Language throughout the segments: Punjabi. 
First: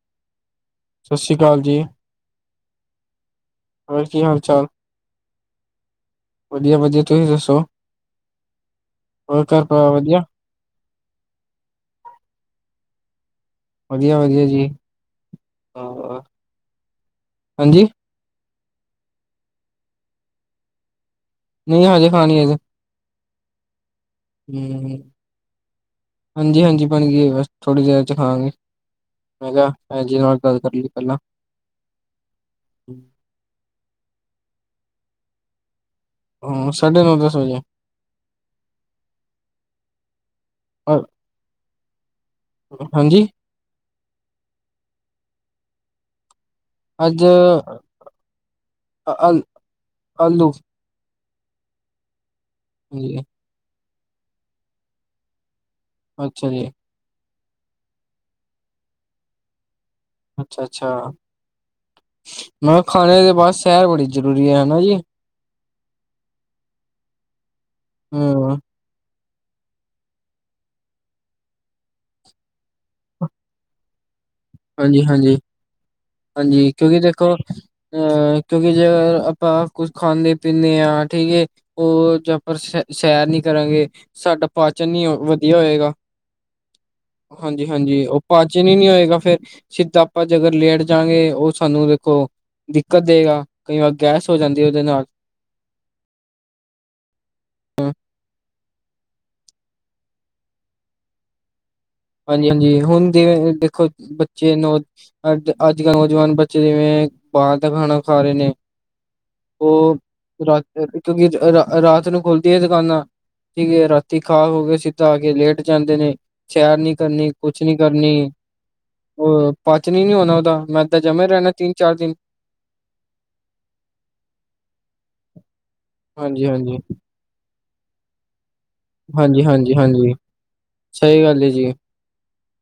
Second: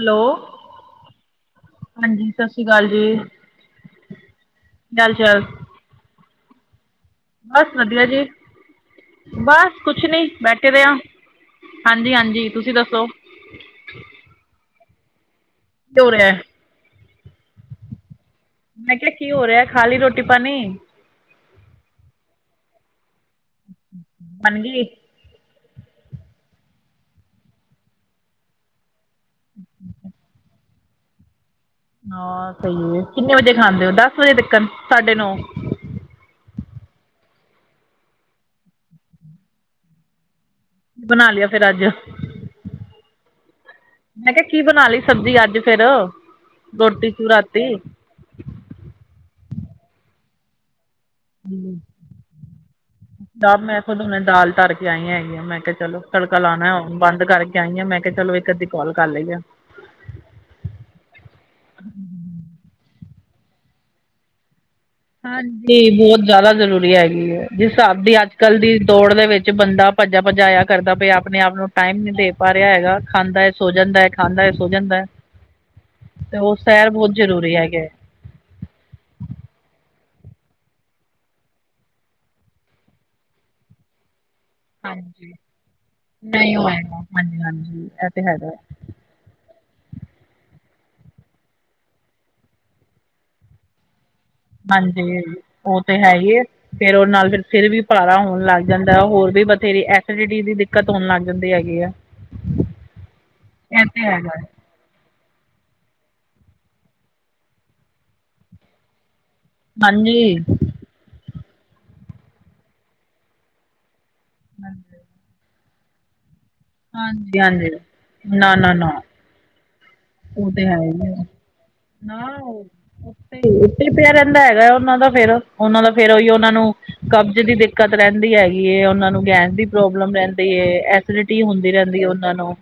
ਹੈਲੋ। ਸਸ਼ੀ ਕਾਲ ਜੀ। ਹਾਂਜੀ ਸਸ੍ਰੀ ਕਾਲ ਜੀ। ਹੋਰ ਕੀ ਹਾਲ ਚਾਲ ਹਾਲ ਚਾਲ ਵਧੀਆ-ਵਧੀਆ ਤੁਸੀਂ ਦੱ ਬਸ ਵਧੀਆ ਜੀ, ਘਰ ਬਸ ਪਰਿਵਾਰ ਕੁਛ ਵਧੀਆ? ਨੀ। ਬੈਠੇ ਦੇ ਆ। ਹਾਂਜੀ ਹਾਂਜੀ ਤੁਸੀਂ ਦੱਸੋ। ਵਧੀਆ-ਵਧੀਆ ਜੀ ਕੀ ਹੋ ਹ ਰਿਹਾ ਹਾਂਜੀ। ਮੈਂ ਕਿਆ ਕੀ ਹੋ ਰੇਆ ਖਾ ਲੀ ਰੋਟੀ ਪਾਣੀ। ਨਈ ਹਜੇ ਖਾਣੀ ਅਜੇ ਬਣ ਗਈ ਹੂੰ। ਹਾਂਜੀ-ਹਾਂਜੀ ਬਣ ਗੀ ਐ ਬਸ ਥੋੜੀ ਦੇਰ ਚ ਖਾਂਵਾਗੇ। ਮੈਂ ਕਿਆ ਭੈਣ ਜੀ ਨਾਲ ਗੱਲ ਕਰ ਲਈਏ ਪੈਲਾਂ। ਹਾਂ ਸਈ ਐ ਕਿੰਨੇ ਵਜੇ ਖਾਂਦੇ ਓ ਦੱਸ ਵਜੇ ਤੀਕਣ ਸਾਡੇ ਨੌ। ਹਾਂ ਸਾਡੇ ਨੌ ਦਸ ਵਜੇ। ਅ- ਬਣਾ ਲਿਆ ਫਿਰ ਅੱਜ ਹਾਂਜੀ। ਮੈਂ ਕਿਆ ਕੀ ਬਨਾ ਲਈ ਸਬਜੀ ਅੱਜ ਫੇਰ। ਅੱਜ ਆ ਆਲੂ। [unintelligible] ਕੀ ਐ ਦਾ ਮੈਂ ਥੁਆਨੂੰ ਮੈਂ ਦਾਲ ਧਰ ਕੇ ਆਈ ਐਂ ਹੈਗੀ ਆਂ। ਮੈਂ ਕਿਆ ਚਲੋ ਤੜਕਾ ਅੱਛਾ ਜੀ, ਲਾਨੈ ਬੰਦ ਕਰਕੇ ਆਈ ਆਂ। ਮੈਂ ਕਿਆ ਚਲੋ ਏੱਕ-ਅੱਧੀ ਕਾਲ ਕਰ ਲੈਨੇਂ ਆਂ। ਅੱਛਾ-ਅੱਛਾ। ਮੈਂ ਹਾ ਖਾਨੇ ਦੇ ਬਾਦ ਸੈਰ ਬੜੀ ਜਰੂਰੀ ਐ, ਹੈਨਾ ਜੀ। ਹਾਂਜੀ ਬੋਤ ਜਿਆਦਾ ਜਰੂਰੀ ਹੈਗੀ ਐ। ਜਿਸ ਹਿਸਾਬ ਦੀ ਅੱਜ ਹਾਂ ਕੱਲ ਦੀ ਦੌੜ ਦੇ ਵਿੱਚ ਬੰਦਾ ਭੱਜਾ ਭਜਾਇਆ ਕਰਦਾ ਪਿਐ, ਆਪਣੇ ਆਪ ਨੂੰ ਟਾਇਮ ਨੀ ਦੇ ਪਾ ਰਿਆ ਹੈਗਾ ਖਾਂਦੈ ਸੋ ਜਾਂਦੈ, ਖਾਂਦੈ ਹਾਂਜੀ-ਹਾਂਜੀ, ਹਾਂਜੀ ਸੈਰ ਕਿਉਂਕਿ ਬਹੁਤ ਦੇਖੋ ਜ਼ਰੂਰੀ ਹੈਗੇ ਅ ਕਿਉਂਕਿ ਜੇ ਆਪਾਂ ਕੁਛ ਖਾਂਨੇਂ ਪੀਂਨੇਂ ਆਂ, ਠੀਕ ਏ ਓ ਜੋ ਆਪਾਂ ਰ ਸੈ ਸੈਰ ਨੀ ਕਰਾਂਗੇ ਸਾਡਾ ਪਾਚਨ ਨੀ ਓ ਹਾਂਜੀ ਵਧੀਆ ਹੋਏਗਾ। ਨਹੀਂ ਹੋਏਗਾ ਹਾਂਜੀ ਹਾਂਜੀ ਹਾਂਜੀ-ਹਾਂਜੀ, ਇਹ ਓ ਤਾਂ ਹੈਗਾ ਪਾਚਨ ਈ ਨੀ ਹੋਏਗਾ। ਫਿਰ ਸਿੱਧਾ ਆਪਾਂ ਜੇ ਅਗਰ ਲੇਟ ਜਾਂਗੇ ਓ ਸਾਨੂੰ ਵੇਖੋ, ਦਿੱਕਤ ਦਏਗਾ। ਕਈ ਵਾਰ ਗੈਸ ਹੋ ਜਾਂ ਹਾਂਜੀ, ਓ ਤੇ ਹੈ ਈ ਏ। ਫੇਰ ਓਰ ਨਾਲ ਫੇਰ ਸਿਰ ਵੀ ਭਾਰਾ ਹੋਨ ਲੱਗ ਜਾਂਦੈ। ਹੋਰ ਵੀ ਬਥੇਰੀ ਐਸੀਡਿਟੀ ਦੀ ਦਿੱਕਤ ਹੋਨ ਲੱਗ ਜਾਂਦੀ ਹੈਗੀ ਐ। ਹਾਂਜੀ-ਹਾਂਜੀ ਹੁਨ ਦੇ ਦੇਖੋ ਹੈਗਾ ਬੱਚੇ ਨੂੰ ਅੱਜ, ਅੱਜ-ਕੱਲ ਨੌਜਵਾਨ ਬੱਚੇ ਜਿਵੇਂ ਬਾਹਰ ਦਾ ਖਾਨਾਂ ਖਾ ਰੇ ਨੇ। ਓ ਹਾਂਜੀ ਰੱ ਅ ਕਿਉਂਕਿ ਅ ਰਾ ਅ ਰਾਤ ਨੂੰ ਖੁਲਦੀ ਐ ਦਕਾਨਾਂ। ਠੀਕ ਏ, ਰਾਤੀ ਖਾ-ਖੂਕੇ ਸਿੱਧਾ ਆ ਕੇ ਲੇਟ ਜਾਂਦੇ ਨੇ, ਸੈਰ ਨੀ ਕਰਨੀ, ਹਾਂਜੀ ਕੁਛ ਹਾਂਜੀ ਨੀ ਕਰਨੀ ਨਾ ਨਾ ਨਾ ਓ ਪਾਚਨ ਈ ਨੀ ਹੋਨਾ ਉਹ ਓਦਾ। ਤਾਂ ਹੈ ਮੈਂਦਾ ਹੀ ਹੈ ਜਮਿਆ ਈ ਰੈਨੈ ਤਿੰਨ-ਚਾਰ ਦਿਨ। ਤੇ ਓ ਓਥੇ ਈ ਪਿਆ ਰੇਂਦੈ ਹੈਗੈ। ਓਨਾਂ ਦਾ ਫੇਰ, ਓਨਾਂ ਦਾ ਫੇਰ ਓਈ ਹਾਂਜੀ ਓਨਾਂ ਨੂੰ ਹਾਂਜੀ ਕਬਜ ਦੀ ਦਿੱ ਕਤ ਰੈਂਦੀ ਹੈਗੀ ਏ। ਓਨਾਂ ਨੂੰ ਹਾਂਜੀ ਗੈਸ ਦੀ ਹਾਂਜੀ ਹਾਂਜੀ ਪ੍ਰੋਬਲਮ ਰੈਂਦੀ ਏ, ਸਹੀ ਐਸੀਡਿ ਟੀ ਗੱਲ ਹੈ ਜੀ ਹੁੰਦੀ ਰੈਂਦੀ ਏ ਓਨਾਂ ਨੂੰ,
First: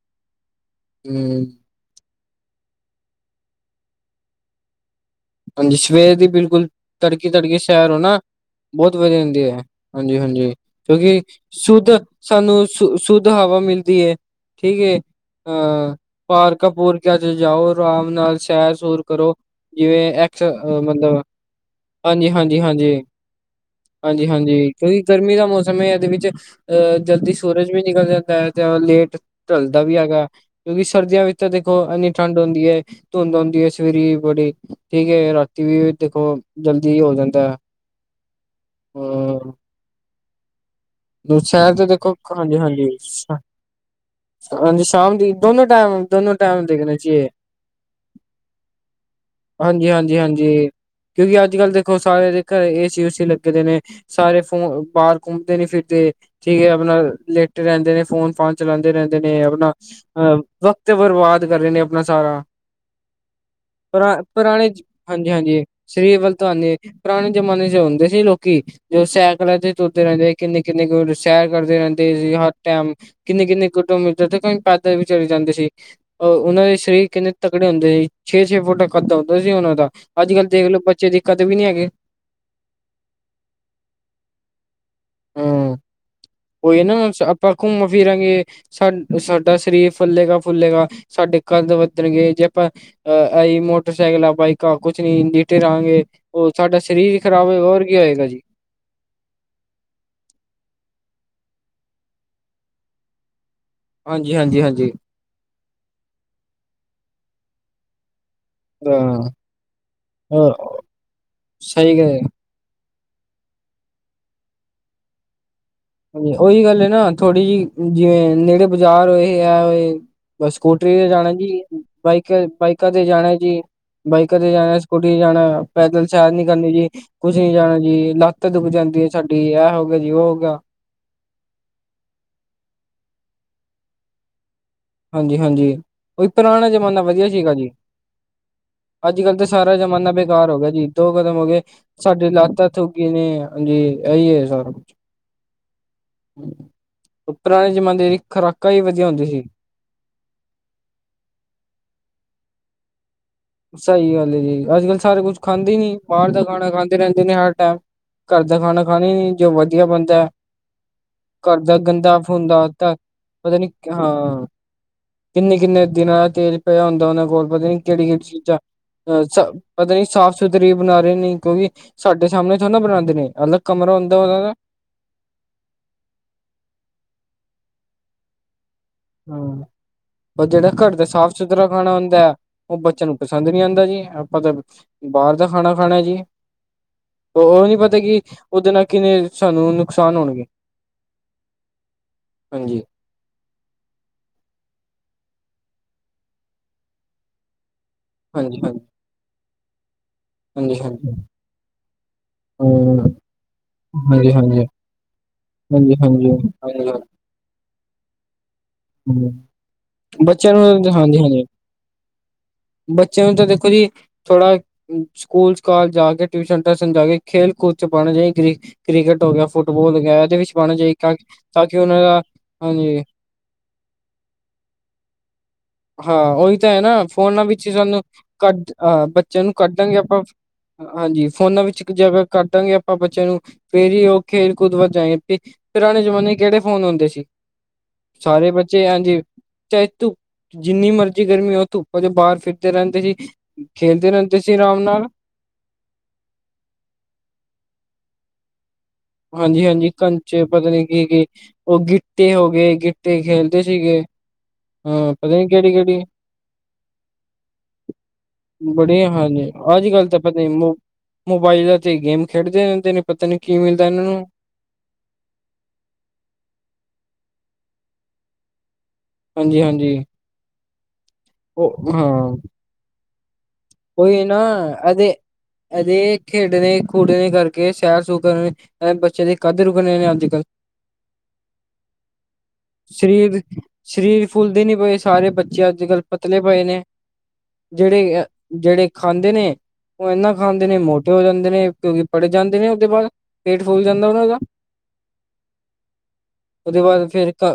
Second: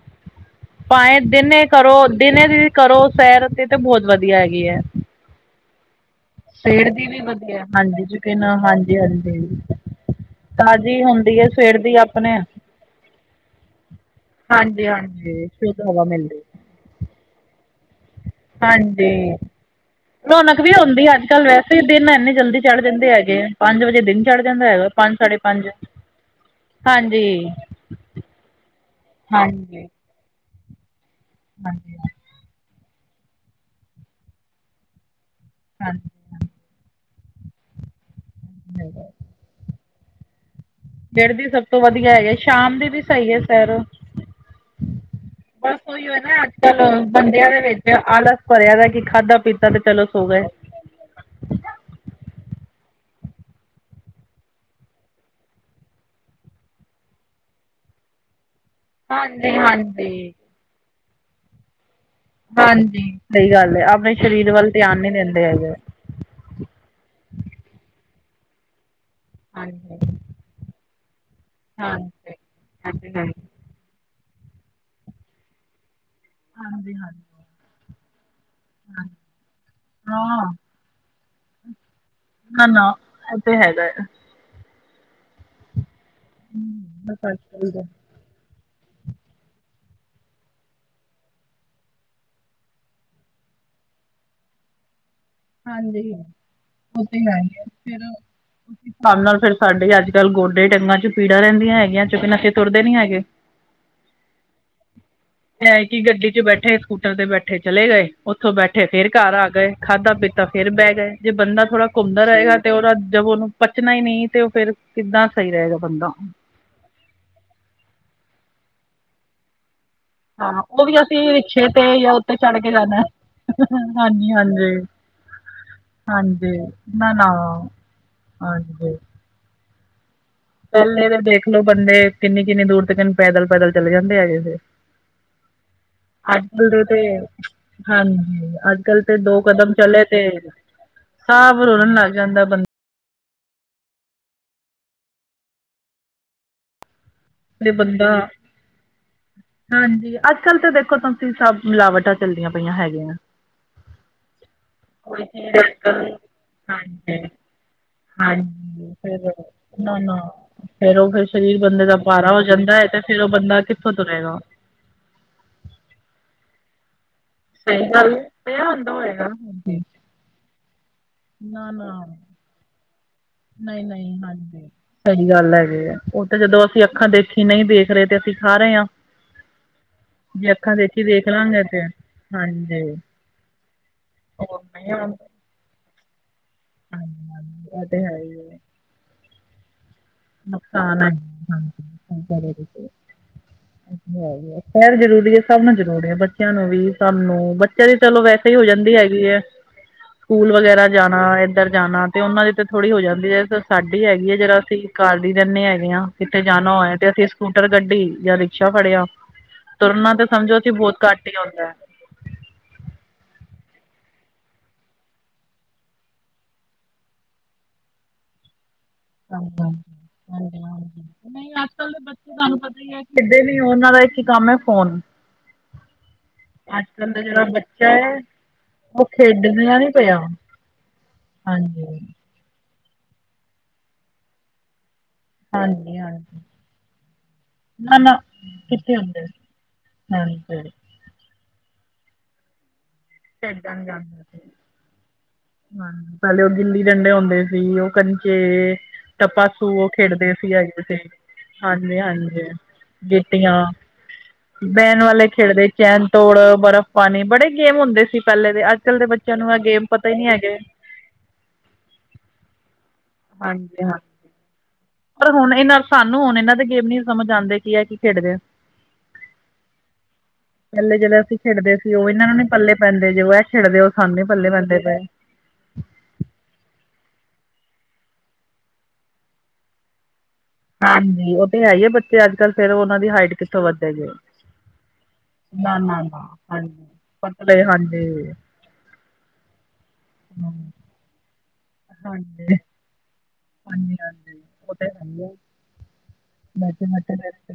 ਭਾਏਂ ਹਮ ਦਿਨੇ ਕਰੋ, ਦਿਨੇ ਵੀ ਕਰੋ ਸੈਰ ਤੇ, ਤੇ ਬੋਹੋਤ ਵਧੀਆ ਹੈਗੀ ਐ। ਹਾਂਜੀ ਸਵੇਰ ਦੀ ਬਿਲ ਕੁਲ ਦੀ ਵੀ ਤੜਕੇ-ਤੜਕੇ ਵਧੀਆ ਸੈਰ ਹੋ ਹਾਂਜੀ ਨਾ ਚਿਕਨ ਬੋਤ ਹਾਂਜੀ ਵਧੀਆ ਹਾਂਜੀ ਰੈਂਦੀ ਐ, ਹਾਂਜੀ-ਹਾਂਜੀ। ਤਾਜ਼ੀ ਕਿਉਂਕਿ ਹੁੰਦੀ ਹੈ ਸਵੇਰ ਸੁੱਧ ਦੀ ਆਪਣੇ ਸਾਨੂੰ ਸੁੱ, ਸੁੱਧ ਹਵਾ ਮਿਲਦੀ ਏ। ਠੀਕ ਹਾਂਜੀ ਏ ਹਾਂਜੀ ਸ਼ੁੱਧ ਆਂ ਹਵਾ ਮਿਲਦੀ ਪਾਰ ਕਪੂਰ ਕਿਆ ਤੇ ਜਾਓ, ਅਰਾਮ ਨਾਲ ਸੈਰ-ਸੂਰ ਕਰੋ ਹਾਂਜੀ ਜਿਵੇਂ ਐਕਸ ਰੌਣਕ ਵੀ ਅ ਹੁੰਦੀ ਮਤਲਬ ਅੱਜ ਕੱਲ੍ਹ ਵੈਸੇ ਦਿਨ ਇੰਨੇ ਜਲਦੀ ਚੜ੍ਹ ਹਾਂਜੀ-ਹਾਂਜੀ-ਹਾਂਜੀ, ਜਾਂਦੇ ਹੈਗੇ ਪੰਜ ਵਜੇ ਦਿਨ ਚੜ੍ਹ ਜਾਂਦਾ ਹਾਂਜੀ-ਹਾਂਜੀ, ਫੇਰ ਹੈਗਾ ਓਈ ਪੰਜ ਗਰਮੀ ਸਾਢੇ ਦਾ ਪੰਜ ਮੌਸਮ ਜਮੇਂ ਐਦੇ ਅੱਜ ਵਿੱਚ ਅ ਹਾਂਜੀ ਜਲਦੀ ਸੋਰੇਜ ਵੀ ਨਿਕਲ ਜਾਂਦੈ ਤੇ ਹੋਨ ਲੇਟ ਢੱਲਦਾ ਹਾਂਜੀ ਵੀ ਹੈਗੈ ਕਿਉਂਕੀ ਸਰਦੀਆਂ ਵਿੱ ਚ ਦੇਖੋ ਹਾਂਜੀ ਐਂਨੀ ਠੰਡ ਹੂੰਦੀ ਏ, ਧੁੰਧ ਆਉਂਦੀ ਏ, ਸਵੇਰੇ ਈ ਬੜੀ। ਠੀਕ ਐ ਰਾ ਤੀ ਵੀ ਹਾਂਜੀ ਦੇਖੋ ਜਲਦੀ ਹੋ ਜਾਂਦਾ ਐ, ਸਵੇਰ ਹਾ। ਫੇਰ ਵੀ ਸਭ ਸ਼ਹਿਰ ਤੋਂ ਤੇ ਦੇਖੋ ਵਧੀਆ ਹੈਗੈ, ਹਾਂਜੀ ਸ਼ਾਮ ਹਾਂਜੀ ਦੀ ਵੀ ਸਈ ਐ ਸੈਰ। ਹਾਂਜੀ ਸ਼ਾਮ ਦੀ ਦੋਨੋ ਬਸ ਟਾਈਮ ਓਈਯੋ ਐ ਦੋਨੋ ਨਾ ਟਾਈਮ ਦੇਖਣੇ ਅੱਜ-ਕੱਲ ਚਾਹੀਏ ਬੰਦਿਆਂ ਦੇ ਵਿੱਚ ਆਲਸ ਭਰਿਆ ਦਾ ਕੀ ਖਾਧਾ, ਪੀਤਾ ਤੇ ਹਾਂਜੀ ਚਲੋ ਹਾਂਜੀ ਸੋ ਗਏ। ਹਾਂਜੀ ਕਿਉਂਕਿ ਅੱਜ-ਕੱਲ ਦੇਖੋ ਸਾਰਿਆਂ ਦੇ ਘਰੇ ਏ ਸੀ-ਉ ਸੀ ਲੱਗੇ ਦੇ ਨੇ। ਸਾਰੇ ਫੋਨ, ਬਾਰ ਘੁੰਮਦੇ ਨੇ ਫੇਰ ਤੇ ਠੀਕ ਐ ਆਪਨਾ ਲੇਟੇ ਰੈਂਦੇ ਨੇ ਫੋਨ ਫਾਨ ਚਲਾਂਦੇ ਰੈਂਦੇ ਨੇ ਆਪਨਾ ਅ ਵਕਤ ਤੇ ਬਰਬਾਦ ਕਰ ਰੇ ਨੇ ਅ ਹੁਣ ਆ ਸਾਰਾ। ਸਹੀ ਗੱਲ ਹੈ ਆਪਣੇ ਸਰੀਰ ਵੱਲ ਪਰਾ-ਪਰਾਂਣੇ, ਧਿਆਨ ਨਹੀਂ ਦਿੰਦੇ ਹਾਂਜੀ-ਹਾਂਜੀ। ਹੈਗੇ ਸਰੀਰ ਵੱਲ ਤੁਵਾਨੇ। ਪੁਰਾਣੇ ਜ਼ਮਾਨੇ 'ਚ ਹੁੰਦੇ ਸੀ ਲੋਕੀਂ। ਜੋ ਸੈਂਂਕਲਾਂ ਤੇ ਤੁਰਦੇ ਰਹਿੰਦੇ ਹੀ। ਕਿੰਨੇ ਕਿੰਨੇ ਕਿਲੋਮੀਟਰ ਸੈਕਲ ਤੇ ਰਹਿੰਦੇ ਸੀ, ਹਰ ਟੈਂਮ। ਕਿੰਨੇ-ਕਿੰਨੇ ਕੁਡੋਮੀਟਰ ਤੇ ਤਾਈਂ ਪੈਦਲ ਵੀ ਚਲੇ ਜਾਂਦੇ ਸੀ। ਅ ਉਹਨਾਂ ਦੇ ਹਾਂਜੀ ਸਰੀਰ ਹਾਂਜੀ ਕਿੰਨੇ ਤਕੜੇ ਹੁੰਦੇ ਹੀ। ਛੇ-ਛੇ ਫੁੱਟ ਕੱਦ ਹੂੰਦਾ ਸੀ ਉਹਨਾਂ ਦਾ। ਅੱਜ-ਕਲ੍ਹ ਦੇਖਲੋ ਬੱਚੇ ਦੇ ਕੱਦ ਵੀ ਨੀ ਹੈਗੇ। ਨਾ-ਨਾ ਇਹ ਤੇ ਹੈਗਾ ਐ। ਹਾਂ, ਕੋਈ ਨਾ, ਆਪਾਂ ਘੁੰਮ ਫਿਰਾਂਗੇ। ਸਾ-ਸਾਡਾ ਸਰੀਰ ਫੁੱਲੇਗਾ-ਫੁੱਲੇਗਾ। ਸਾਡੇ ਕੱਦ ਵੱਧਣਗੇ ਜੇ ਆਪ ਅਹ ਆਈ ਮੋਟਰ ਸਾਈਕਲਾਂ, ਬਾਈਕਾ ਕੁਛ ਨੀ। ਜੇ ਬੈਠੇ ਰਹਾਂਗੇ। ਉਹ ਸਾਡਾ ਸਰੀਰ ਈ ਖ਼ਰਾਬ ਹੋਏਗਾ। ਹੋਰ ਕੀ ਹੋਏਗਾ ਜੀ। ਇਸ ਸਾਬ੍ਹ ਨਾਲ ਫਿਰ, ਸਾਡੇ ਅੱਜ-ਕੱਲ੍ਹ ਗੋਡੇ-ਟੰਗਾਂ 'ਚ ਪੀੜਾ ਰਹਿੰਦੀਆਂ ਹੈਗੀਆਂ। ਚੂਕੋ ਨਾ ਫਿਰ ਤੁਰਦੇ ਨੀ ਹੈਗੇ। ਹਾਂਜੀ-ਹਾਂਜੀ-ਹਾਂਜੀ। ਐ ਕੀ ਗੱਡੀ 'ਚ ਬੈਠੇ, ਸਕੂਟਰ ਤੇ ਬੈਠੇ ਚਲੇ ਗਏ। ਉੱਥੋਂ ਬੈਠੇ ਫੇਰ ਹਾਂ ਘਰ ਆ ਗਏ। ਖਾਧਾ ਪੀਤਾ ਫਿਰ ਬਹਿ ਗਏ। ਜੇ ਬੰਦਾ ਥੋੜ੍ਹਾ ਸਹੀ ਗ ਘੁੰਮਦਾ ਰਹਿ ਰ‌ਏਗਾ ਤੇ ਉਹਦਾ ਜਬ ਉਹਨੂੰ ਪੱਚਣਾ ਈ ਨਹੀਂ ਤੇ ਉਹ ਫੇਰ ਕਿੱਦਾਂ ਸਹੀ ਰਹੇਗਾ ਬੰਦਾ। ਹਾਂਜੀ ਉਹੀ ਗੱਲ ਏ ਨਾ। ਥੋੜੀ ਜਿਹੀ, ਜਿਵੇਂ ਨੇੜੇ ਬਾਜ਼ਾਰ ਹੋਏ, ਐ ਹੋਏ। ਬਸ ਹਾਂ ਉਹ ਸਕੂਟਰੀ ਵੀ ਤੇ ਅਸੀਂ ਜਾਣਾ ਜੀ। ਰਿਕਸ਼ੇ ਤੇ ਜਾਂ ਉੱਤੇ ਚੜ੍ਹ ਕੇ ਬਾਈਕਾ-ਬਾਈਕਾ ਤੇ ਜਾਣਾ ਜੀ। ਹਾਂਜੀ ਬਾਈਕਾ ਤੇ ਹਾਂਜੀ ਜਾਣਾ ਸਕੂਟੀ 'ਚ ਜਾਣਾ। ਪੈਦਲ ਸੈਰ ਨੀ ਹਾਂਜੀ ਕਰਨੀ ਜੀ। ਨਾ ਨਾ ਕੁਛ ਨੀ ਜਾਣਾ ਜੀ। ਲੱਤ ਦੁੱਖ ਹਾਂਜੀ ਜਾਂਦੀ ਐ ਸਾਡੀ। ਆ ਹੋ ਗਿਆ ਜੀ, ਉਹ ਹੋ ਗਿਆ। ਪਹਿਲੇ ਦੇ ਦੇਖਲੋ ਬੰਦੇ, ਕਿੰਨੀ-ਕਿੰਨੀ ਦੂਰ ਤੇਕਨ ਪੈਦਲ-ਪੈਦਲ ਚਲ ਜਾਂਦੇ ਹੈਗੇ ਸੀ। ਹਾਂਜੀ-ਹਾਂਜੀ। ਉਹੀ ਅੱਜ ਪੁਰਾਣਾ ਕੱਲ ਦੇ ਜ਼ਮਾਨਾ ਤੇ ਵਧੀਆ ਸੀਗਾ ਜੀ। ਹਾਂਜੀ ਅੱਜ ਕੱਲ ਅੱਜ-ਕੱਲ੍ਹ ਦੋ ਤੇ ਕਦਮ ਸਾਰਾ ਚਲੇ ਜ਼ਮਾਨਾ ਤੇ ਬੇਕਾਰ ਹੋ ਗਿਆ ਜੀ। ਦੋ ਕਦਮ ਸਾਹ ਹੋਗੇ। ਰੋਲਣ ਲੱਗ ਸਾਡੀ ਜਾਂਦਾ ਬੰਦਾ ਲੱਤ ਦੁਖੀ ਨੀ, ਹਾਂਜੀ। ਇਹੀ ਐ ਸਾਰਾ ਕੁੱਛ। ਉਹ ਤੇ ਪੁਰਾਣੇ ਜ਼ਮਾਨੇ ਬੰਦਾ ਦੀ ਖੁਰਾਕਾਂ ਈ ਵਧੀਆ ਹੁੰਦੀ ਸੀ। ਹਾਂਜੀ। ਅੱਜ-ਕੱਲ੍ਹ ਤਾਂ ਦੇਖੋ ਤੁਸੀਂ, ਸਭ ਮਿਲਾਵਟਾਂ ਚੱਲਦੀਆਂ ਪਈਆਂ ਹੈਗੀਆਂ। ਸਹੀ ਗੱਲ ਏ ਜੀ। ਅੱਜ-ਕੱਲ ਸਾਰੇ ਕੁਛ ਖਾਂਦੇ ਨੀ। ਬਾਹਰ ਦਾ ਖਾਣਾ ਖਾਂਦੇ ਰਹਿੰਦੇ ਨੇ ਹਰ ਟੈਂਮ। ਘਰ ਦਾ ਖਾਣਾ ਖਾਣਾ ਫਿਰ ਨੀ, ਜੋ ਵਧੀਆ ਨਾ ਨਾ ਬਣਦਾ। ਫਿਰ ਉਹ ਫਿਰ ਸਰੀਰ ਘਰ ਦਾ ਬੰਦੇ ਗੰਦਾ ਭਾਰਾ ਹੋ ਹੁੰਦਾ। ਜਾਂਦਾ ਹੈ ਘ ਤੇ ਫਿਰ ਉਹ ਪਤਾ ਬੰਦਾ ਨੀ ਕਿੱਥੋਂ ਤੁਰੇਗਾ ਹਾਂ। ਕਿੰਨੇ-ਕਿੰਨੇ ਦਿਨਾਂ ਦਾ ਤੇਲ ਪਿਆ ਹੁੰਦਾ। ਉਹਨਾਂ ਕੋਲ ਪਤਾ ਨੀ ਕਿਹੜੀ-ਕਿਹੜੀ ਚੀ ਜ਼ਾ ਅ-ਸ ਹਾਂਜੀ ਪਤਾ ਨੀ ਸਾਫ਼-ਸੁਥਰੀ ਬਣਾ ਰਹੇ ਨੇ। ਕਿਉਂਕਿ ਨਾ ਨਾ ਸਾਡੇ ਸਾਹਮਣੇ ਥੋਰੀ ਨਾ ਬਣਾਂਦੇ ਨੇ। ਅਲਗ ਨਹੀਂ ਕਮਰਾ ਨਹੀਂ ਹੁੰਦਾ ਉਨ੍ਹਾਂ ਦਾ। ਹਾਂਜੀ ਸਹੀ ਗੱਲ ਹੈਗੀ ਐਂ। ਓ ਤੇ ਜਦੋਂ ਅਸੀਂ ਅੱਖਾਂ ਦੇਖੀ ਨਹੀਂ ਦੇਖ ਰਹੇ ਤੇ ਅਸੀਂ ਖਾ ਰਹੇ ਆ। ਹਮ, ਪਰ ਜਿਹੜਾ ਘਰ ਦਾ ਦੇਖ ਲਾਂਗੇ ਸਾਫ਼-ਸੁਥਰਾ ਤੇ ਖਾਣਾ ਹੁੰਦੈ ਉਹ ਹਾਂਜੀ ਬੱਚਿਆਂ ਨੂੰ ਪਸੰਦ ਨੀ ਆਂਦਾ ਜੀ। ਆਪਾਂ ਤਾਂ ਬਾਹਰ ਦਾ ਖਾਣਾ ਖਾਣਾ ਜੀ। ਹਾਂਜੀ ਉਹ ਹਾਂਜੀ ਨੀ ਇਹ ਪਤਾ ਤਾਂ ਹੈ ਕਿ, ਹੀ ਹੈ ਉਹਦੇ ਨਾ ਕਿੰਨੇ ਸਾਨੂੰ ਉਹਨੂੰ ਨੁਕਸਾਨ ਐ ਹਾਂਜੀ, ਹਾਂਜੀ। [unintelligible] ਸੈਰ ਜ਼ਰੂਰੀ ਏ। ਸਭ ਨੂੰ ਜ਼ਰੂਰੀ ਐ। ਬੱਚਿਆਂ ਨੂੰ ਵੀ ਸਭ ਨੂੰ ਬੱਚਿਆਂ ਦੀ ਚਲੋ, ਵੈਸੇ ਈ ਹਾਂਜੀ, ਹੋ ਹਾਂਜੀ, ਜਾਂਦੀ ਹੈਗੀ ਐ। ਸਕੂਲ ਹਾਂਜੀ, ਵਗੈਰਾ ਹਾਂਜੀ। ਜਾਣਾ। ਇੱਧਰ ਜਾਣਾ ਤੇ ਉਹਨਾਂ ਦੀ ਤੇ ਥੋੜ੍ਹੀ ਹੋ ਜਾਂਦੀ ਐ। ਫਿਰ ਸਾਡੀ ਹੈਗੀ ਹਾਂਜੀ, ਹਾਂਜੀ, ਆ ਜਿਹੜਾ ਹਾਂਜੀ, ਅਸੀਂ ਘਾਰ ਈ ਰੈਂਨੇ ਹੈਗੇ ਹਾਂਜੀ, ਆ। ਕਿੱਥੇ ਜਾਣਾ ਹਾਂਜੀ, ਹੋਇਆ ਤੇ ਅਸੀਂ ਸਕੂਟਰ, ਗੱਡੀ ਜਾਂ ਰਿਕਸ਼ਾ ਫੜਿਆ। ਹਾਂਜੀ। ਤੁਰਨਾ ਤੇ ਬੱਚਿਆਂ ਸਮਝੋ ਅਸੀ ਨੂੰ ਬਹੁਤ ਹਾਂਜੀ, ਘੱਟ ਈ ਹਾਂਜੀ ਹੁੰਦਾ। ਬੱਚਿਆਂ ਨੂੰ ਤਾਂ ਦੇਖੋ ਜੀ ਥੋੜ੍ਹਾ ਸਕੂਲ-ਸਕਾਲ ਜਾ ਕੇ, ਟਿਊਸ਼ਨ-ਟਾਸ਼ਨ ਜਾ ਕੇ, ਖੇਲ-ਕੂਦ 'ਚ ਪਾਣਾ ਚਾਹੀਦਾ। ਜਿਵੇਂ ਕ੍ਰਿਕਟ ਹੋ ਗਿਆ, ਹਾਂਜੀ ਫੁੱਟਬਾਲ ਹੋ ਗਿਆ, ਇਹਦੇ ਵਿੱਚ ਪਾਣਾ ਜੇ ਹਾਂਜੀ ਤਾਂ ਕਿ ਉਹਨਾਂ ਦਾ, ਹਾਂਜੀ। ਵੱਡੇ ਨੀ ਉਹਨਾਂ ਦਾ ਇੱਕ ਈ ਕੰਮ ਐ ਫ਼ੋਨ। ਹਾਂ ਉਹੀ ਤਾਂ ਹੈ ਨਾ ਦਾ ਫੋਨਾਂ ਜਿਹੜਾ ਵਿੱਚ ਬੱਚਾ ਜਾਣੀ, ਹੈ ਕਦ ਆ ਉਹ ਬੱਚਿਆਂ ਨੂੰ ਖੇਡਣਾ ਨਹੀਂ ਕੱਢਾਂਗੇ ਪਿਆ ਆਪਾਂ ਹਾਂਜੀ ਫੋਨਾਂ ਵਿੱਚ ਹਾਂਜੀ ਜਦ ਕੱਢਾਂਗੇ ਆਪਾਂ ਬੱਚਿਆਂ ਨੂੰ ਫੇਰ ਈ ਉਹ ਖੇਲ ਕੂਦ ਵੱਲ ਜਾ ਤੇ ਹਾਂਜੀ ਪੁਰਾਣੇ ਜਮਾਨੇ ਚ ਹਾਂਜੀ ਕਿਹੜੇ ਫੋਨ ਹੁੰਦੇ ਸੀ। ਨਾ ਨਾ ਸਾਰੇ ਬੱਚੇ ਕਿੱਥੇ ਹਾਂਜੀ, ਹੁੰਦੇ ਚਾਹੇ ਤੂੰ ਹਾਂਜੀ ਖੇਡਣ ਜਿੰਨੀ ਮਰਜ਼ੀ ਗਰਮੀ ਹੋਏ ਧੁੱ ਉਦੋਂ ਬਾਰ ਫਿਰਦੇ ਰਹਿੰਦੇ ਸੀ, ਖੇਲਦੇ ਰਹਿੰਦੇ ਸੀ ਆਰਾਮ ਨਾਲ਼। ਹਾਂਜੀ ਪਹਿਲੇ ਉਹ ਗੂਲੀ ਡੰਡੇ ਹੁੰਦੇ ਸੀ ਉਹ ਘੜਕੇ ਟੱਪਾ ਸੂ ਹਾਂਜੀ ਉਹ ਹਾਂਜੀ ਖੇਡਦੇ ਕੰਚੇ ਸੀ, ਅ ਪਤਾ ਨੀ ਕੀ ਕੀ ਉਹ ਹਾਂਜੀ ਗਿੱਟੇ ਹਾਂਜੀ ਹੋ ਗਏ ਗਿੱਟੇ ਖੇਲਦੇ ਗੀਟੀਆਂ ਸੀਗੇ ਬਹਿਣ ਹਾਂ ਵਾਲੇ ਪਤਾ ਨੀ ਖੇਡਦੇ ਕਿਹੜੀ ਕਿਹੜੀ ਚੈਨ ਤੋੜ ਬਰਫ਼ ਪਾਣੀ ਬੜੇ ਗੇਮ ਹੁੰਦੇ ਸੀ। ਸੀ ਪਹਿਲੇ ਦੇ ਅੱਜ ਕੱਲ੍ਹ ਬੜੀ ਦੇ ਬੱਚਿਆਂ ਨੂੰ ਇਹ ਗੇਮ ਪਤਾ ਈ ਨੀ ਹੈਗੇ। ਮੋਬਾਈਲਾਂ ਤੇ ਗੇਮ ਖੇਡਦੇ ਰਹਿੰਦੇ ਨੇ। ਪਤਾ ਨੀ ਕੀ ਹਾਂਜੀ ਮਿਲਦਾ ਹਾਂ। ਇਹਨਾਂ ਨੂੰ ਪਰ ਹੁਣ ਇਹਨਾਂ ਸਾਨੂੰ ਹੁਣ ਇਹਨਾਂ ਦੇ ਗੇਮ ਨੀ ਸਮਝ ਆਦੇ ਕੀ ਇਹ ਕੀ ਖੇਡਦੇ ਨੇ। ਹਾਂਜੀ ਹਾਂਜੀ। ਪਹਿਲੇ ਜਿਹੜਾ ਅਸੀਂ ਖੇਡਦੇ ਸੀ ਉਹ ਇਹਨਾਂ ਨੂੰ ਨੀ ਪੱਲੇ ਪੈਂਦੇ ਜੇ ਖੇਡਦੇ ਉਹ ਸਾਨੂੰ ਨੀ ਪੱਲੇ ਪੈਂਦੇ ਪਏ। ਅਜੇ ਖੇਡਣੇ ਖੂਡਣੇ ਕਰਕੇ ਸਾਹ ਸੁਕਣ ਅ ਬੱਚਿਆਂ ਦੇ ਕੱਦ ਰੁਕਣੇ ਨੇ ਅੱਜ ਕੱਲ੍ਹ ਹਾਂਜੀ ਉਹ ਤੇ ਹੈ ਈ ਐ ਬੱਚੇ ਅੱਜ ਕਲ੍ਹ ਫਿਰ ਉਹਨਾਂ ਦੀ ਹਾਈਟ ਸਰੀਰ ਕਿੱਥੋਂ ਵੱਧੇਗੀ। ਸਰੀਰ ਫੁੱਲਦੇ ਨੀ ਪਏ ਸਾਰੇ ਬੱਚੇ ਅੱਜ ਕੱਲ੍ਹ ਨਾ-ਨਾ-ਨਾ ਪਤਲੇ ਪਏ ਨੇ ਹਾਂਜੀ ਪਤਲੇ ਹਾਂਜੀ ਜਿਹੜੇ ਜਿਹੜੇ ਖਾਂਦੇ ਨੇ, ਉਹ ਏਨਾ ਖਾਂਦੇ ਨੇ ਮੋਟੇ ਹੋ ਜਾਂਦੇ ਨੇ। ਤੇ ਪੜ ਹਾਂਜੀ ਜਾਂਦੇ ਨੇ ਉਹਦੇ ਬਾਦ, ਪੇਟ ਫੁੱਲ ਹਾਂਜੀ ਜਾਂਦਾ ਉਹਨਾਂ ਹਾਂਜੀ ਦਾ। ਉਹ ਤਾਂ ਹੈ ਹੀ ਆ ਉਹਦੇ ਵੈਸੇ ਬਾਅਦ ਮਤਲਬ ਫਿਰ ਇ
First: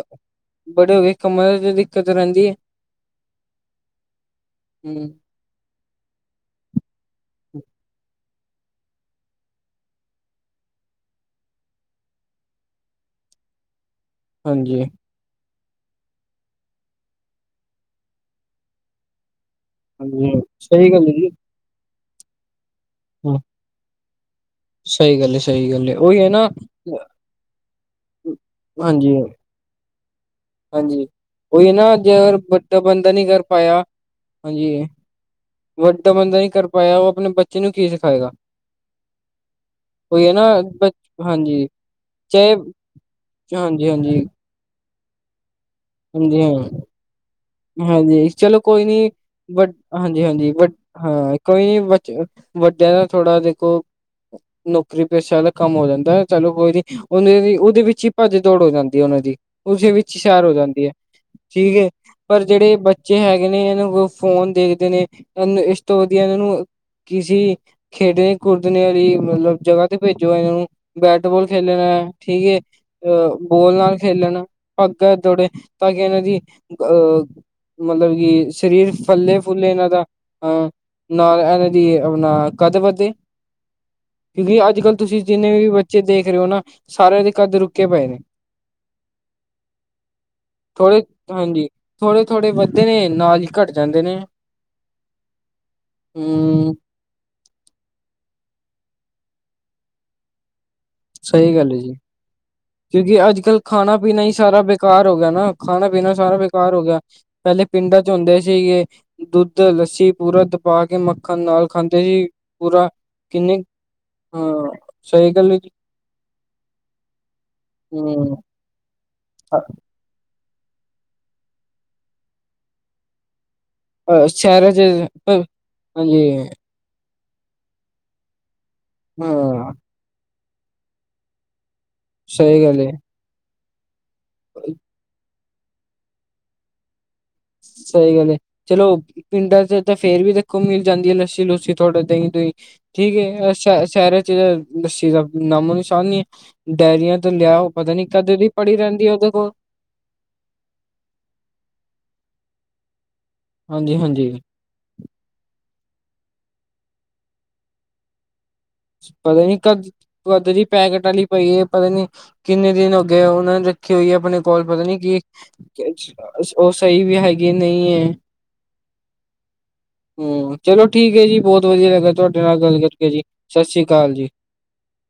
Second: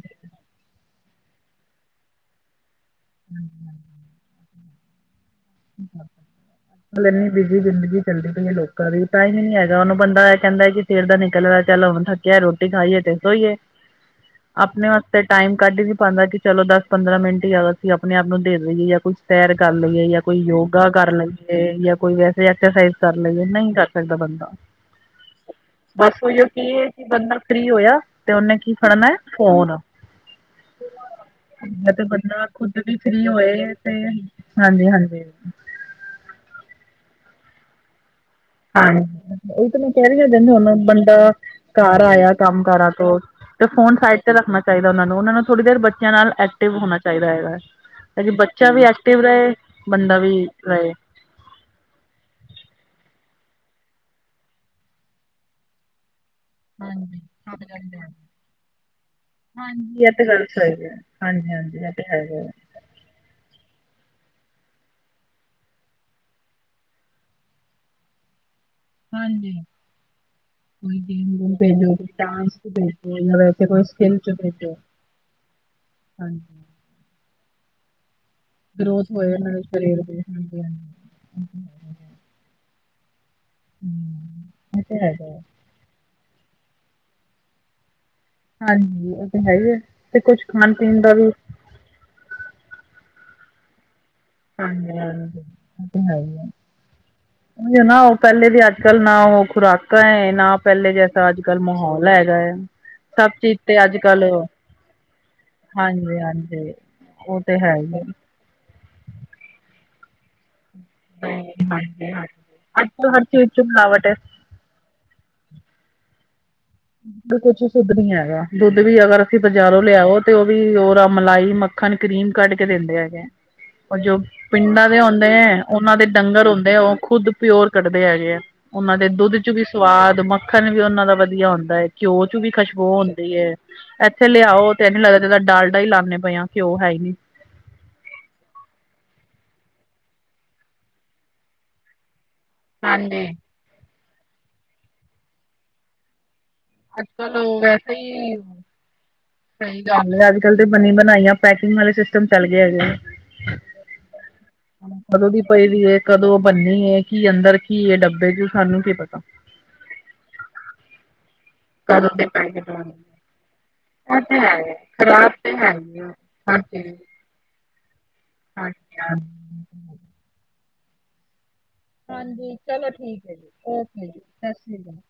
ਬੜੇ ਹੋ ਗਏ ਕੰਮਾਂ ਦਿੱਕਤ ਰਹਿੰਦੀ ਏ, ਹੂੰ। ਇੰਨੀ ਬਿਜ਼ੀ ਜ਼ਿੰਦਗੀ ਚੱਲਦੀ ਪਈ ਏ ਲੋਕ ਕਦੇ ਤਾਂ ਐ ਵੀ ਨੀ ਹੈਗਾ ਉਹਨੂੰ ਬੰਦਾ ਕਹਿੰਦਾ ਕਿ ਸਿਰ ਦਾ ਨਿਕਲ ਰਿਹਾ ਚੱਲ ਹੁਣ ਥੱਕਿਆ ਰੋਟੀ ਖਾਈਏ ਤੇ ਸੋਈਏ। [inaudible] ਹਾਂਜੀ ਆਪਣੇ ਵਾਸਤੇ ਟਾਈਮ ਕੱਢ ਈ ਨ੍ਹੀਂ ਪਾਂਦਾ ਕਿ ਚਲੋ ਦਸ ਪੰਦਰਾਂ ਮਿੰਟ ਈ ਜਾ ਸੀਂ ਆਪਣੇ ਆਪ ਨੂੰ ਦੇ ਦੇਵੇ ਜਾਂ ਕੋਈ ਸੈਰ ਕਰ ਲਵੇ ਜਾਂ ਕੋਈ ਹਾਂਜੀ ਯੋਗਾ ਸਹੀ ਗੱਲ ਕਰ ਹੈ ਜੀ ਲਵੇ ਜਾਂ ਕੋਈ ਵੈਸੇ ਐਕਸਰਸਾਈਜ਼ ਕਰ ਹਾਂ ਲਵੇ ਨਈ ਕਰ ਸਕਦਾ ਬੰਦਾ ਸਹੀ ਗੱਲ ਹੈ ਸਹੀ ਗੱਲ ਹੈ ਬਸ ਉਹੀ ਹੈ ਉਹੀਓ ਨਾ ਕੀ ਹੈ ਕਿ ਬੰਦਾ ਫ੍ਰੀ ਹੋਇਆ ਤੇ ਉਹਨੇ ਕੀ ਫੜਨਾ ਹਾਂਜੀ ਫੋਨ। ਹਾਂਜੀ, ਕੋਈ ਨਾ ਤੇ ਜਦੋ ਖੁਦ ਬੰਦਾ ਵੀ ਬੰਦਾ ਨੀ ਫ੍ਰਰੀ ਕਰ ਹੋਏ ਪਾਇਆ ਤੇ ਹਾਂਜੀ। ਵੱਡਾ ਬੰਦਾ ਨੀ ਕਰ ਪਾਇਆ ਉਹ ਆਪਣੇ ਬੱਚੇ ਨੂੰ ਕੀ ਸਿਖਾਏਗਾ। ਹਾਂ, ਉਹ ਤਾਂ ਮੈਂ ਕਹਿ ਰੀ ਉਹੀ ਆ ਹੈ ਨਾ ਜਦ ਹੁਣ ਬ ਬੰਦਾ ਹਾਂਜੀ ਘਰ ਆਇਆ ਚਾਹੇ ਕੰਮ ਕਾਰਾਂ ਤੋਂ, ਤੇ ਹਾਂਜੀ ਫੋਨ ਹਾਂਜੀ ਸਾਈਡ ਤੇ ਰੱਖਣਾ। ਚਾਹੀਦਾ ਉਹ ਨੂੰ ਉਹਨਾਂ ਨੂੰ ਥੋੜ੍ਹੀ ਦੇਰ ਬੱਚਿਆਂ ਨਾਲ ਹਾਂਜੀ ਐਕਟਿਵ ਹਾਂ ਹੋਣਾ ਚਾਹੀਦਾ ਹੈਗਾ। ਤਾਂ ਹਾਂਜੀ ਕਿ ਚਲੋ ਬੱਚਾ ਵੀ ਕੋਈ ਨੀ, ਐਕਟਿਵ ਰਹੇ ਬਟ ਬੰਦਾ ਹਾਂਜੀ ਵੀ ਹਾਂਜੀ ਬਟ ਰਹੇ ਹਾਂ। ਕੋਈ ਬ ਵੱਡਿਆਂ ਦਾ ਥੋੜਾ ਦੇਖੋ ਨੌਕਰੀ ਪਾਸੇ ਵਾਲਾ ਕੰਮ ਹੋ ਜਾਂਦਾ ਐ। ਚਲੋ ਕੋਈ ਨੀ, ਹਾਂਜੀ ਉਹਦੇ ਦੀ ਸਭ ਉਹਦੇ ਜਾਣਦੇ ਵਿੱਚ ਆ ਈ ਭੱਜ ਦੌੜ ਹੋ ਜਾਂਦੀ ਐ ਉਹਨਾ ਦੀ ਉਸਦੇ ਹਾਂਜੀ ਇਹ ਵਿੱਚ ਹੀ ਤੇ ਸੈਰ ਗੱਲ ਹੋ ਸਹੀ ਜਾਂਦੀ ਐ। ਹੈ ਹਾਂਜੀ ਹਾਂਜੀ, ਹੈਗਾ ਪਰ ਜਿਹੜੇ ਬੱਚੇ ਹੈਗੇ ਨੇ ਇਹਨਾਂ ਨੂੰ ਫੋਨ ਦੇਖਦੇ ਨੇ ਇਸ ਤੋਂ ਵਧੀਆ ਇਹਨਾਂ ਨੂੰ ਕਿਸੀ, ਖੇਡੇ ਕੁਦਣ ਵਾਲੀ ਹਾਂਜੀ ਮਤਲਬ ਜਗ੍ਹਾ ਤੇ ਭੇਜੋ ਇਹ ਨੂੰ ਕੋਈ ਗੇਮ ਬੈਟਬਾਲ ਗੂਮ ਭੇਜੋ ਕੋਈ ਖੇਲਣਾ ਠੀਕ ਏ। ਡਾਂਸ ਚ ਭੇਜੋ ਅਹ ਜਾਂ ਵੈਸੇ ਬੋਲ ਕੋਈ ਨਾਲ ਸਕਿੱਲ ਚ ਖੇਲਣਾ, ਭੇਜੋ ਭੱਜ ਦੋੜੇ ਤਾਂ ਕਿ ਇਹਨਾਂ ਦੀ। ਹਾਂਜੀ ਅ, ਮਤਲਬ ਕਿ ਸਰੀਰ ਗਰੋਥ ਹੋਏ ਫੱਲੇ ਉਹਨਾਂ ਦੇ ਫੁੱਲੇ ਇਹਨਾਂ ਦਾ, ਸਰੀਰ ਦੀ ਹਾਂਜੀ ਅਹ ਹਾਂਜੀ ਨਾਲ ਇਹਨਾਂ ਦੀ ਆਪਣਾ ਕਾਹਦੇ ਵਾਸਤੇ ਵੀ ਹੂੰ, ਇਹ ਅੱਜ-ਕੱਲ੍ਹ ਤੇ ਤੁਸੀਂ ਹੈਗਾ ਹੈ। ਜਿੰਨੇ ਵੀ ਬੱਚੋ ਦੇਖ ਰਹੇ ਹੋ ਨਾ ਸਾਰਿਆਂ ਦੇ ਕੱਦ ਰੁਕੇ ਪਏ ਨੇ। ਹਾਂਜੀ ਉਹ ਤਾਂ ਹੈ ਹੀ ਹੈ ਤੇ ਕੁਛ ਖਾਣ-ਪੀਣ ਦਾ ਵੀ ਥੋੜੇ-ਥੋੜੇ ਵੱਧਦੇ ਨੇ ਨਾਲ ਹੀ ਘੱਟ ਜਾਂਦੇ ਨੇ। ਹਾਂਜੀ-ਹਾਂਜੀ ਉਤੇ ਹੈਈ ਏ। ਹੂੰ, ਨਾ ਉਹ ਪਹਿਲੇ ਦੀ ਅੱਜ-ਕੱਲ ਨਾ ਉਹ ਖੁਰਾਕਾਂ ਨਾ ਪਹਿਲੇ ਜਾ ਸਹੀ ਅੱਜ-ਕੱਲ੍ਹ ਗੱਲ ਹੈ ਜੀ। ਮਾਹੌਲ ਹੈਗਾ ਹੈ। ਕਿਉਂਕਿ ਸਭ ਚੀਜ਼ ਅੱਜ-ਕੱਲ੍ਹ ਤੇ ਖਾਣਾ ਪੀਣਾ ਹੀ ਅੱਜ-ਕੱਲ੍ਹ ਸਾਰਾ ਬੇਕਾਰ ਹੋ ਗਿਆ ਨਾ ਖਾਣਾ-ਪੀਣਾ ਹਾਂਜੀ, ਸਾਰਾ ਹਾਂਜੀ। ਬੇਕਾਰ ਹੋ ਗਿਆ। ਉਹ ਤੇ ਪਹਿਲੇ ਹੈ ਹੀ ਪਿੰਡਾਂ ਹੈ। ਚ ਹੁੰਦੇ ਸੀਗੇ ਦੁੱਧ ਲੱਸੀ ਪੂਰਾ ਪਾ ਕੇ ਮੱਖਣ ਨਾਲ ਖਾਂਦੇ ਸੀ ਪੂਰਾ ਅੱਜ-ਕੱਲ੍ਹ ਹਰ ਚੀਜ਼ 'ਚ ਕਿੰਨੇ ਮਿਲਾਵਟ ਹੈ। ਹਾਂ ਸਹੀ ਗੱਲ ਜੀ। ਤੋਂ ਕੁਛ ਸੁੁੱਧ ਨੀ ਹੂੰ, ਹੈਗਾ ਦੁੱਧ ਵੀ ਅਗਰ ਅਸੀਂ ਬਾਜ਼ਾਰੋਂ ਲਿਆਓ ਤੇ ਉਹ ਵੀ ਉਹਰਾ ਮਲਾਈ ਮੱਖਣ ਕਰੀਮ ਕੱਢ ਕੇ ਦਿੰਦੇ ਹੈਗੇ। ਉਹ ਜੋ ਸ਼ਹਿਰਾਂ 'ਚ ਪਿੰਡਾਂ ਦੇ ਆਉਂਦੇ ਹੈ ਉਹਨਾਂ ਦੇ ਹਾਂਜੀ ਡੰਗਰ ਹੁੰਦੇ ਆ ਉਹ ਖੁਦ ਪਿਓਰ ਕੱਢਦੇ ਹੈਗੇ ਆ ਉਹਨਾਂ ਦੇ ਦੁੱਧ ਚ ਵੀ ਹਾਂ, ਸਵਾਦ ਮੱਖਣ ਵੀ ਉਹਨਾਂ ਦਾ ਵਧੀਆ ਹੁੰਦਾ ਹੈ। ਘਿਓ ਚ ਵੀ ਸਹੀ ਗੱਲ ਖੁਸ਼ਬੂ ਏ। ਹੁੰਦੀ ਹੈ ਇੱਥੇ ਲਿਆਓ ਤੇ ਐਜ ਲੱਗਦਾ ਇਕੱਲਾ ਡਾਲਡਾ ਹੀ ਲਾਦੇ ਪਏ ਆ ਘਿਓ ਹੈ ਨਹੀ। ਸਹੀ ਗੱਲ ਐ ਚਲੋ ਪਿੰਡਾਂ ਚ ਤਾਂ ਫੇਰ ਵੀ ਦੇਖੋ ਮਿਲ ਜਾਂਦੀ ਹੈ ਲੱਸੀ- ਲੁਸੀ ਥੋਡਾ ਦਹੀਂ-ਦੂਹੀ। ਠੀਕ ਐ ਸ਼ ਸ਼ਹਿਰਾਂ ਲੱਸੀ ਦਾ ਨਾਮੋ ਨਿਸ਼ਾਨ ਨੀ ਹੈ। ਡਾਇਰੀਆਂ ਤੋਂ ਲਿਆਓ ਪਤਾ ਨੀ ਕਦੇਦੀ ਪੜੀ ਰਹਿੰਦੀ ਹੈ ਉਹਦੇ ਕੋਲ। [inaudible] ਅੱਜ-ਕੱਲ ਤੇ ਬਣੀ ਬਣਾਈਆਂ ਪੈਕਿੰਗ ਵਾਲੇ ਸਿਸਟਮ ਚੱਲ ਗਏ ਹੈਗੇ। ਹਾਂਜੀ-ਹਾਂਜੀ ਕਦੋਂ ਦੀ ਪਈ ਦੀ ਕਦੋਂ ਬਣੀ ਕੀ ਅੰਦਰ ਕੀ ਹੈ ਡੱਬੇ ਦੇ ਪਤਾ ਨੀ ਕਦ ਕਦ ਦੀ ਪੈਕਟ ਆਲੀ ਪਈਏ ਪਤਾ ਨੀ ਕਿੰਨੇ ਦਿਨਾ ਦਾ ਉਹਨਾਂ ਨੇ ਰੱਖੀ ਹੋਈ ਹੈ ਆਪਣੇ ਕੋਲ ਪਤਾ ਨੀ ਕਿ ਔ ਸਹੀ ਵੀ ਹੈਗੀ ਐ ਨਹੀਂ ਐ। ਅੱਛਾ ਹੂੰ ਚਲੋ ਠੀਕ ਹੈ ਜੀ ਬਹੁਤ ਵਧੀਆ ਲੱਗਾ ਤੁਹਾਡੇ ਨਾਲ ਗੱਲ ਕਰਕੇ ਜੀ। ਸਤਿ ਓ ਸ੍ਰੀ ਕੇ ਅਕਾਲ ਜੀ ਸਤਿ ਸ੍ਰੀ ਅਕਾਲ।